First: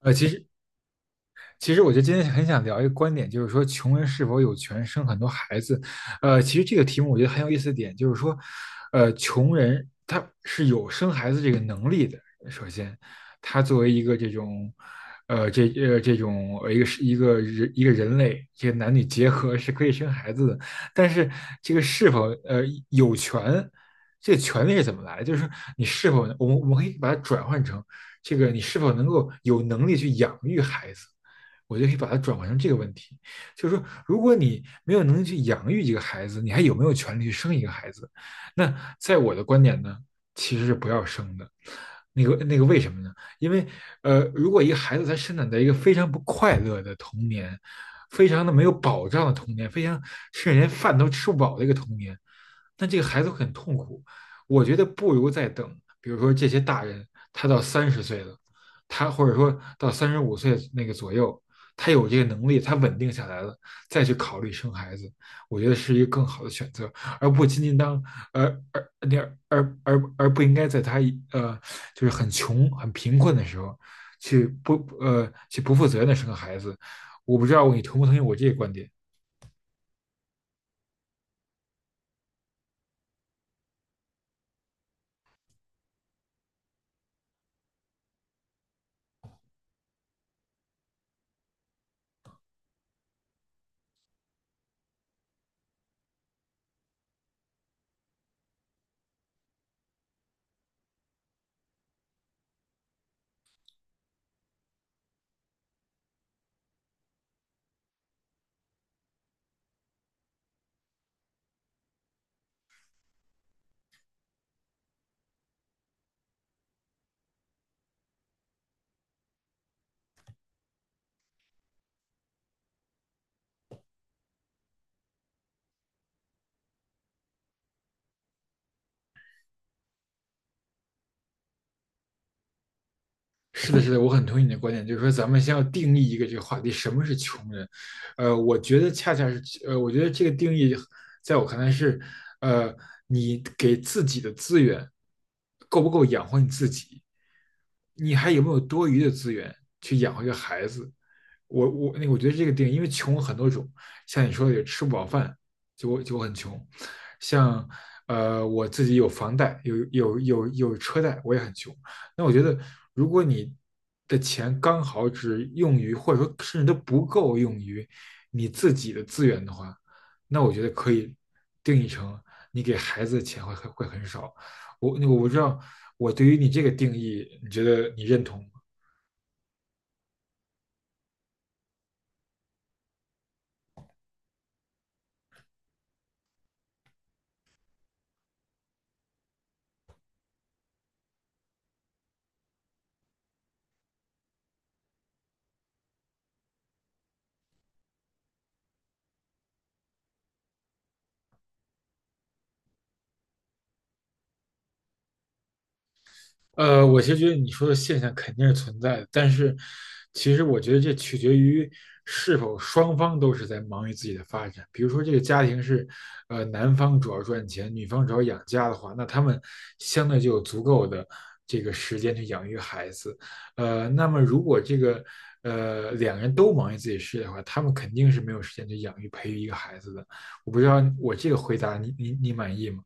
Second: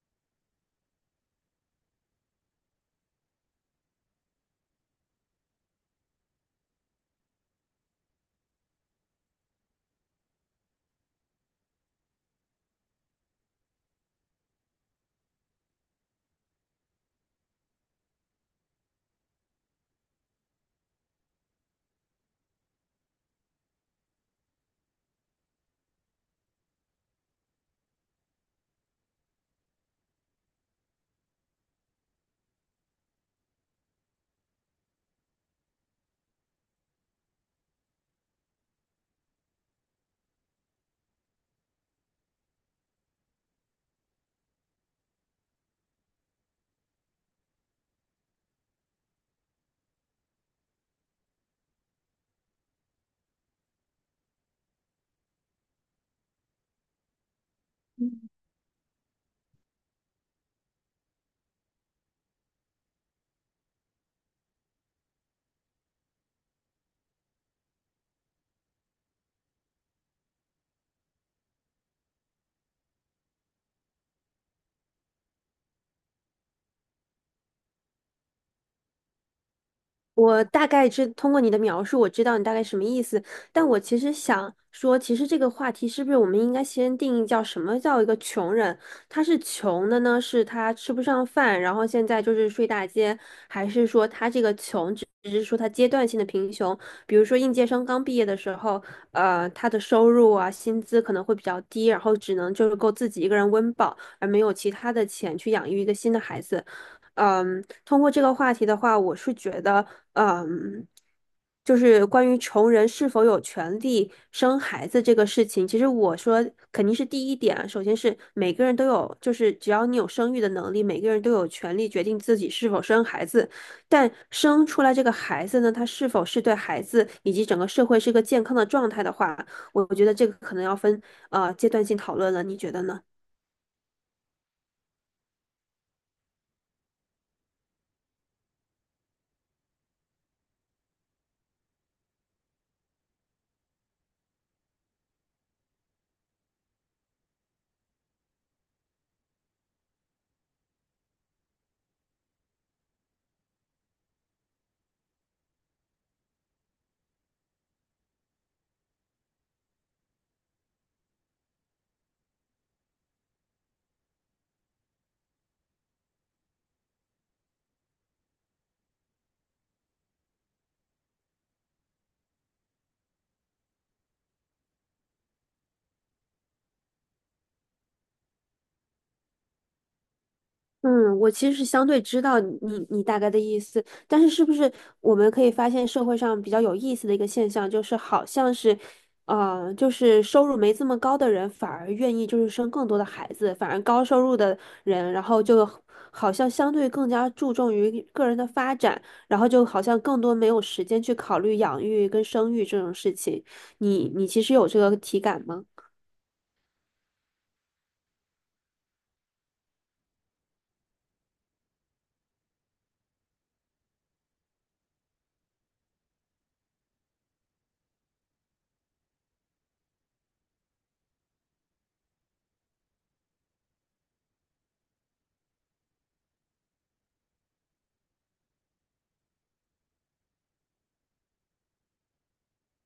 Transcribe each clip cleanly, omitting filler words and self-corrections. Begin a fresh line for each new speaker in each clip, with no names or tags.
其实我就今天很想聊一个观点，就是说穷人是否有权生很多孩子？其实这个题目我觉得很有意思的点就是说，穷人他是有生孩子这个能力的。首先，他作为一个这种，呃，这一个是一个人一个人类，这个男女结合是可以生孩子的。但是这个是否有权，这个权利是怎么来的？就是说你是否我们可以把它转换成这个你是否能够有能力去养育孩子？我就可以把它转换成这个问题，就是说，如果你没有能力去养育一个孩子，你还有没有权利去生一个孩子？那在我的观点呢，其实是不要生的。那个为什么呢？因为如果一个孩子他生长在一个非常不快乐的童年，非常的没有保障的童年，非常甚至连饭都吃不饱的一个童年，那这个孩子会很痛苦。我觉得不如再等，比如说这些大人，他到30岁了，他或者说到35岁那个左右，他有这个能力，他稳定下来了，再去考虑生孩子，我觉得是一个更好的选择，而不仅仅当而而那而而而不应该在他呃就是很穷很贫困的时候去不去不负责任的生个孩子。我不知道你同不同意我这个观点。
我大概知，通过你的描述，我知道你大概什么意思。但我其实想说，其实这个话题是不是我们应该先定义叫什么叫一个穷人？他是穷的呢，是他吃不上饭，然后现在就是睡大街，还是说他这个穷只是说他阶段性的贫穷？比如说应届生刚毕业的时候，他的收入啊，薪资可能会比较低，然后只能就是够自己一个人温饱，而没有其他的钱去养育一个新的孩子。嗯，通过这个话题的话，我是觉得，嗯，就是关于穷人是否有权利生孩子这个事情，其实我说肯定是第一点啊，首先是每个人都有，就是只要你有生育的能力，每个人都有权利决定自己是否生孩子。但生出来这个孩子呢，他是否是对孩子以及整个社会是个健康的状态的话，我觉得这个可能要分阶段性讨论了，你觉得呢？
是的，是的，我很同意你的观点，就是说咱们先要定义一个这个话题，什么是穷人？我觉得恰恰是，我觉得这个定义在我看来是，呃，你给自己的资源够不够养活你自己？你还有没有多余的资源去养活一个孩子？那我觉得这个定义，因为穷有很多种，像你说的有吃不饱饭，就我很穷，像我自己有房贷，有车贷，我也很穷。那我觉得，如果你的钱刚好只用于，或者说甚至都不够用于你自己的资源的话，那我觉得可以定义成你给孩子的钱会很少。我不知道，我对于你这个定义，你觉得你认同吗？
嗯，我其实是相对知道你大概的意思，但是是不是我们可以发现社会上比较有意思的一个现象，就是好像是，就是收入没这么高的人反而愿意就是生更多的孩子，反而高收入的人，然后就好像相对更加注重于个人的发展，然后就好像更多没有时间去考虑养育跟生育这种事情。你其实有这个体感吗？
我其实觉得你说的现象肯定是存在的，但是其实我觉得这取决于是否双方都是在忙于自己的发展。比如说，这个家庭是，男方主要赚钱，女方主要养家的话，那他们相对就有足够的这个时间去养育孩子。那么如果这个两个人都忙于自己事业的话，他们肯定是没有时间去养育培育一个孩子的。我不知道我这个回答你满意吗？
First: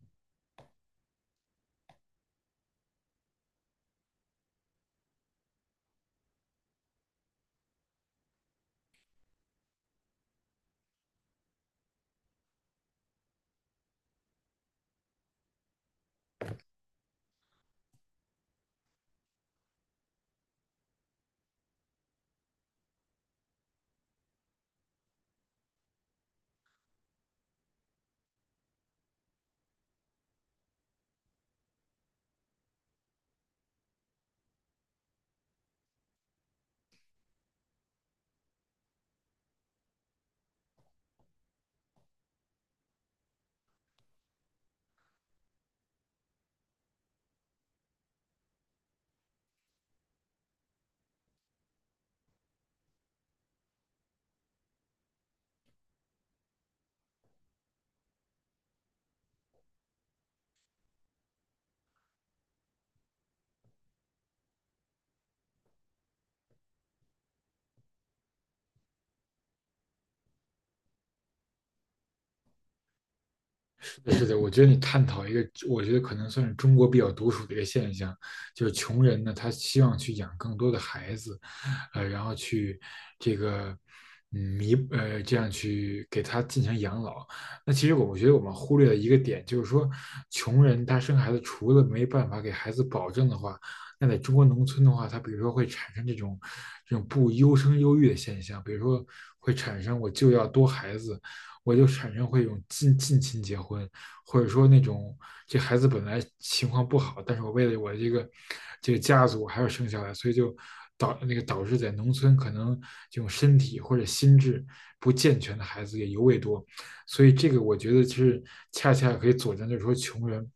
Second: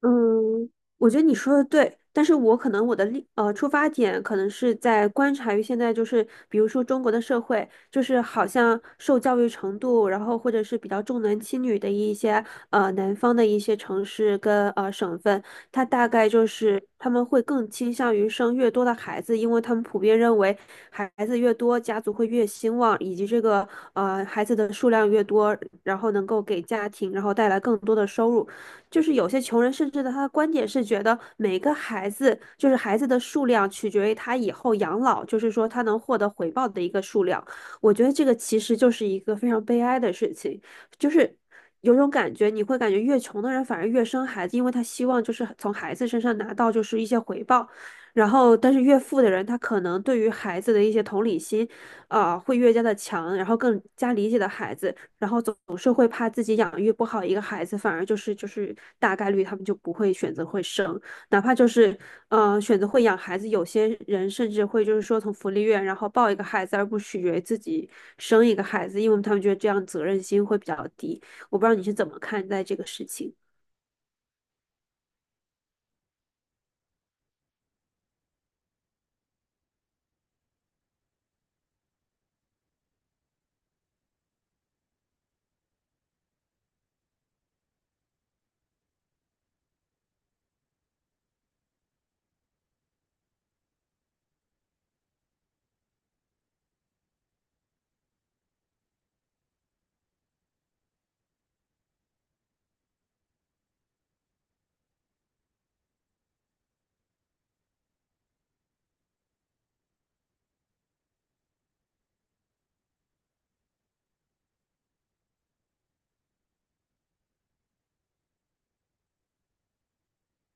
嗯，我觉得你说的对，但是我可能我的出发点可能是在观察于现在就是，比如说中国的社会，就是好像受教育程度，然后或者是比较重男轻女的一些南方的一些城市跟省份，它大概就是他们会更倾向于生越多的孩子，因为他们普遍认为孩子越多，家族会越兴旺，以及这个孩子的数量越多，然后能够给家庭然后带来更多的收入。就是有些穷人甚至的他的观点是觉得每个孩子就是孩子的数量取决于他以后养老，就是说他能获得回报的一个数量。我觉得这个其实就是一个非常悲哀的事情，就是有种感觉，你会感觉越穷的人反而越生孩子，因为他希望就是从孩子身上拿到就是一些回报。然后，但是越富的人，他可能对于孩子的一些同理心，啊、会越加的强，然后更加理解的孩子。然后总是会怕自己养育不好一个孩子，反而就是大概率他们就不会选择会生，哪怕就是选择会养孩子，有些人甚至会就是说从福利院然后抱一个孩子，而不取决于自己生一个孩子，因为他们觉得这样责任心会比较低。我不知道你是怎么看待这个事情。
是的，是的我觉得你探讨一个，我觉得可能算是中国比较独属的一个现象，就是穷人呢，他希望去养更多的孩子，然后去这个嗯弥呃这样去给他进行养老。那其实我觉得我们忽略了一个点，就是说穷人他生孩子除了没办法给孩子保证的话，那在中国农村的话，他比如说会产生这种不优生优育的现象，比如说会产生我就要多孩子，我就产生会有近亲结婚，或者说那种这孩子本来情况不好，但是我为了我这个家族还要生下来，所以就导那个导致在农村可能这种身体或者心智不健全的孩子也尤为多，所以这个我觉得是恰恰可以佐证，就是说穷人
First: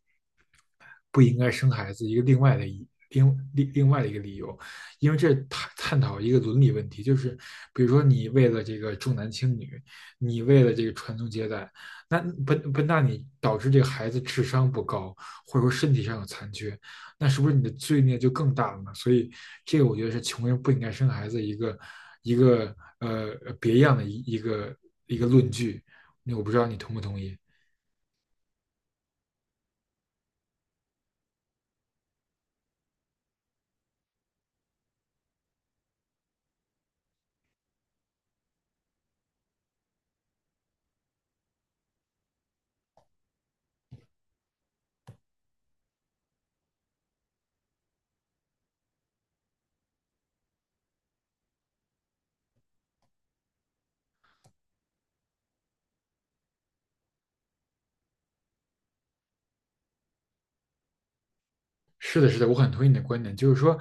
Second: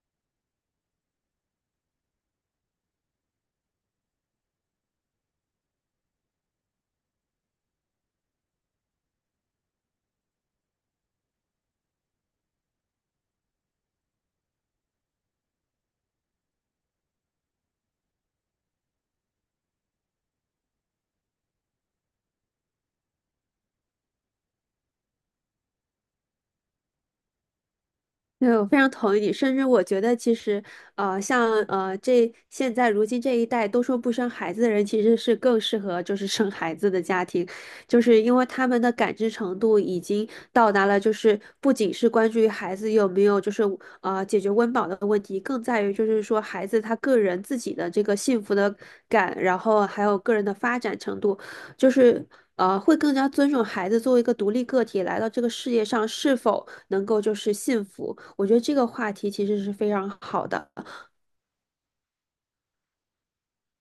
不应该生孩子一个另外的一个理由，因为这探讨一个伦理问题，就是比如说你为了这个重男轻女，你为了这个传宗接代，那不不那你导致这个孩子智商不高，或者说身体上有残缺，那是不是你的罪孽就更大了呢？所以这个我觉得是穷人不应该生孩子一个别样的一个论据，那我不知道你同不同意。
对，我非常同意你，甚至我觉得其实，像这现在如今这一代都说不生孩子的人，其实是更适合就是生孩子的家庭，就是因为他们的感知程度已经到达了，就是不仅是关注于孩子有没有就是解决温饱的问题，更在于就是说孩子他个人自己的这个幸福的感，然后还有个人的发展程度，就是。会更加尊重孩子作为一个独立个体来到这个世界上是否能够就是幸福。我觉得这个话题其实是非常好的。
是的，是的，我很同意你的观点，就是说，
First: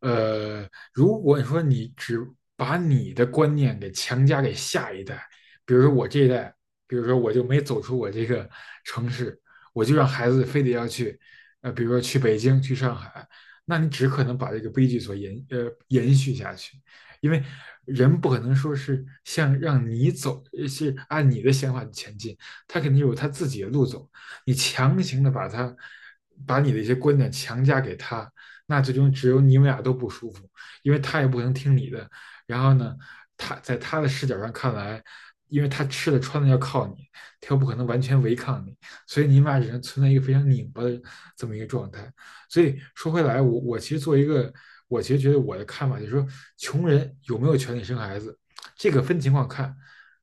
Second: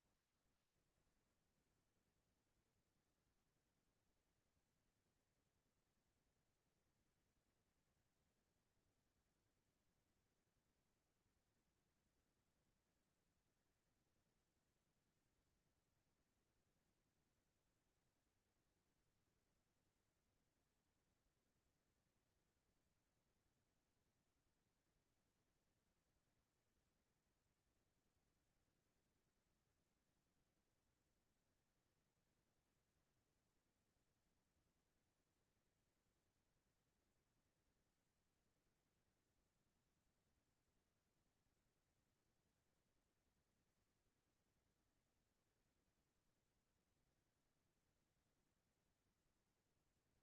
呃，如果你说你只把你的观念给强加给下一代，比如说我这一代，比如说我就没走出我这个城市，我就让孩子非得要去，比如说去北京、去上海，那你只可能把这个悲剧所延续下去，因为人不可能说是像让你走，是按你的想法前进，他肯定有他自己的路走。你强行的把他把你的一些观点强加给他，那最终只有你们俩都不舒服，因为他也不能听你的。然后呢，他在他的视角上看来，因为他吃的穿的要靠你，他又不可能完全违抗你，所以你们俩只能存在一个非常拧巴的这么一个状态。所以说回来，我其实做一个，我其实觉得我的看法就是说，穷人有没有权利生孩子，这个分情况看。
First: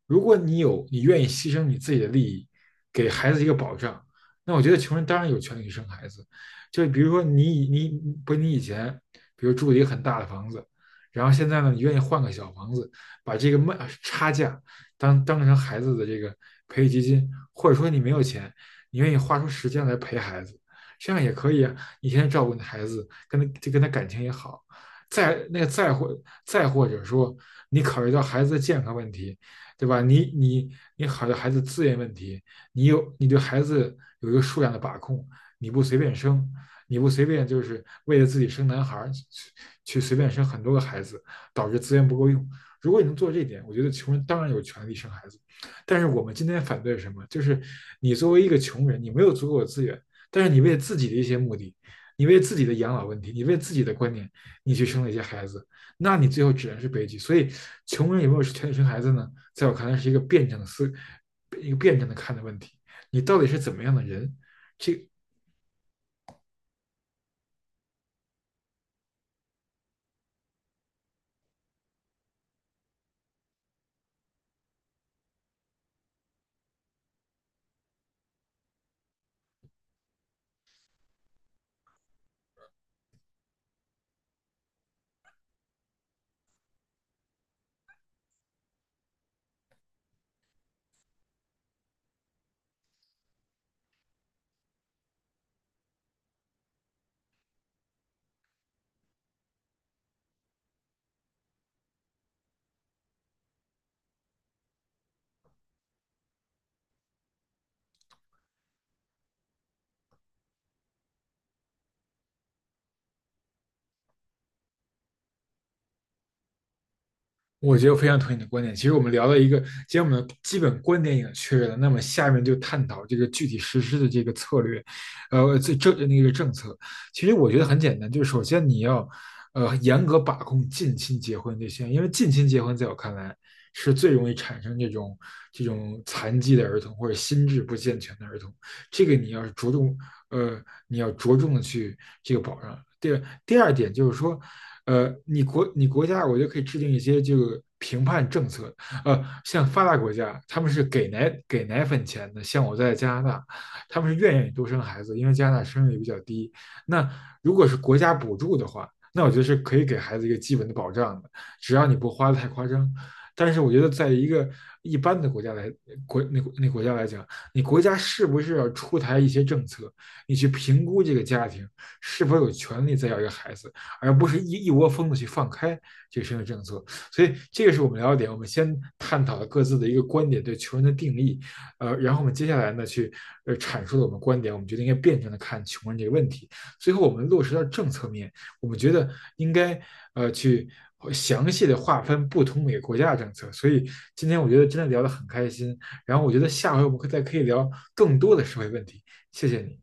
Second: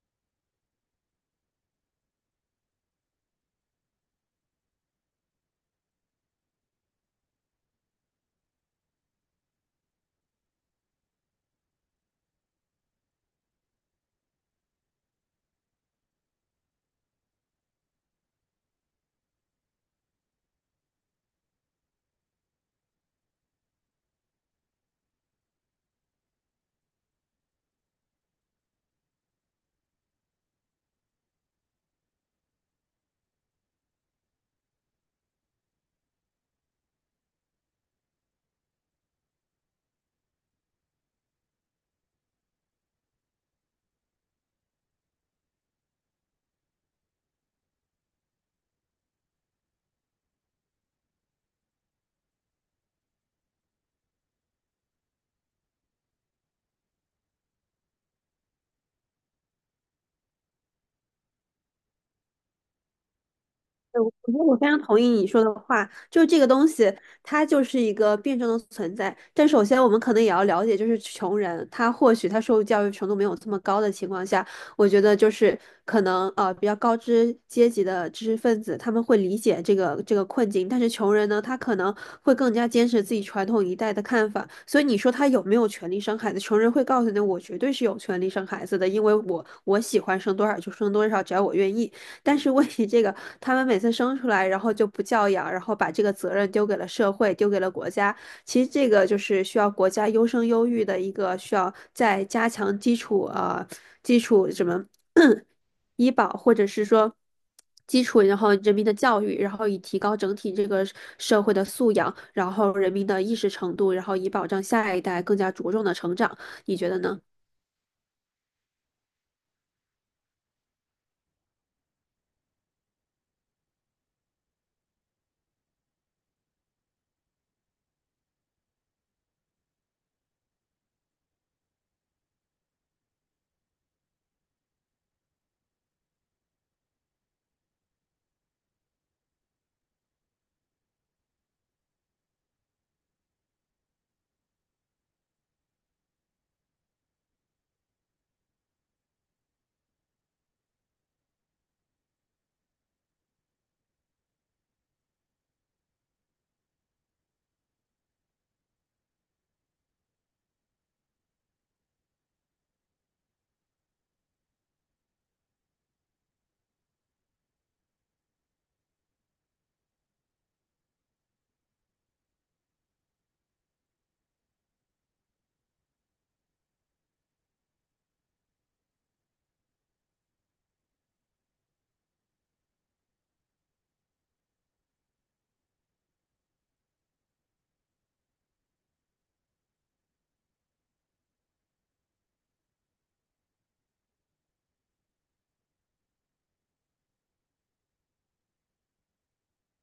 如果你有，你愿意牺牲你自己的利益，给孩子一个保障，那我觉得穷人当然有权利生孩子，就比如说你不是你以前，比如住了一个很大的房子，然后现在呢，你愿意换个小房子，把这个卖差价当成孩子的这个培育基金，或者说你没有钱，你愿意花出时间来陪孩子，这样也可以啊。你天天照顾你的孩子，跟他就跟他感情也好。再那个再或再或者说，你考虑到孩子的健康问题，对吧？你考虑到孩子资源问题，你有你对孩子有一个数量的把控，你不随便生，你不随便就是为了自己生男孩去随便生很多个孩子，导致资源不够用。如果你能做这一点，我觉得穷人当然有权利生孩子。但是我们今天反对什么？就是你作为一个穷人，你没有足够的资源，但是你为自己的一些目的，你为自己的养老问题，你为自己的观念，你去生了一些孩子，那你最后只能是悲剧。所以，穷人有没有权利生孩子呢？在我看来，是一个辩证的看的问题，你到底是怎么样
对，
的
我
人？
觉得我非常同
这
意你说的话，就是这个东西，它就是一个辩证的存在。但首先，我们可能也要了解，就是穷人，他或许他受教育程度没有这么高的情况下，我觉得就是可能比较高知阶级的知识分子他们会理解这个困境，但是穷人呢，他可能会更加坚持自己传统一代的看法。所以你说他有没有权利生孩子？穷人会告诉你，我绝对是有权利生孩子的，因为我喜欢生多少就生多少，只要我愿意。但是问题这个，他们每次生出来，然后就不教养，然后把这个责任丢给了社会，丢给了国家。其实这个就是需要国家优生优育的一个需要再加强基础基础什么 医保，或者是说基础，然后人民的教育，然后以提高整体这个社会的素养，然后人民的意识程度，然后以保障下一代更加茁壮的成长。你觉得呢？
我觉得我非常同意你的观点。其实我们聊了一个，既然我们的基本观点已经确认了，那么下面就探讨这个具体实施的这个策略，呃，这这那个政策。其实我觉得很简单，就是首先你要，严格把控近亲结婚这些，因为近亲结婚在我看来是最容易产生这种残疾的儿童或者心智不健全的儿童，这个你要着重，呃，你要着重的去这个保障。第二点就是说，你国家，我觉得可以制定一些这个评判政策。像发达国家，他们是给奶粉钱的，像我在加拿大，他们是愿意多生孩子，因为加拿大生育率比较低。那如果是国家补助的话，那我觉得是可以给孩子一个基本的保障的，只要你不花的太夸张。但是我觉得，在一个一般的国家来国那那国家来讲，你国家是不是要出台一些政策，你去评估这个家庭是否有权利再要一个孩子？而不是一窝蜂的去放开这个社会政策。所以这个是我们聊的点，我们先探讨了各自的一个观点对穷人的定义，然后我们接下来呢去阐述了我们观点，我们觉得应该辩证的看穷人这个问题。最后我们落实到政策面，我们觉得应该去。详细的划分不同每个国家的政策，所以今天我觉得真的聊得很开心。然后我觉得下回我们再可以聊更多的社会问题。谢谢你。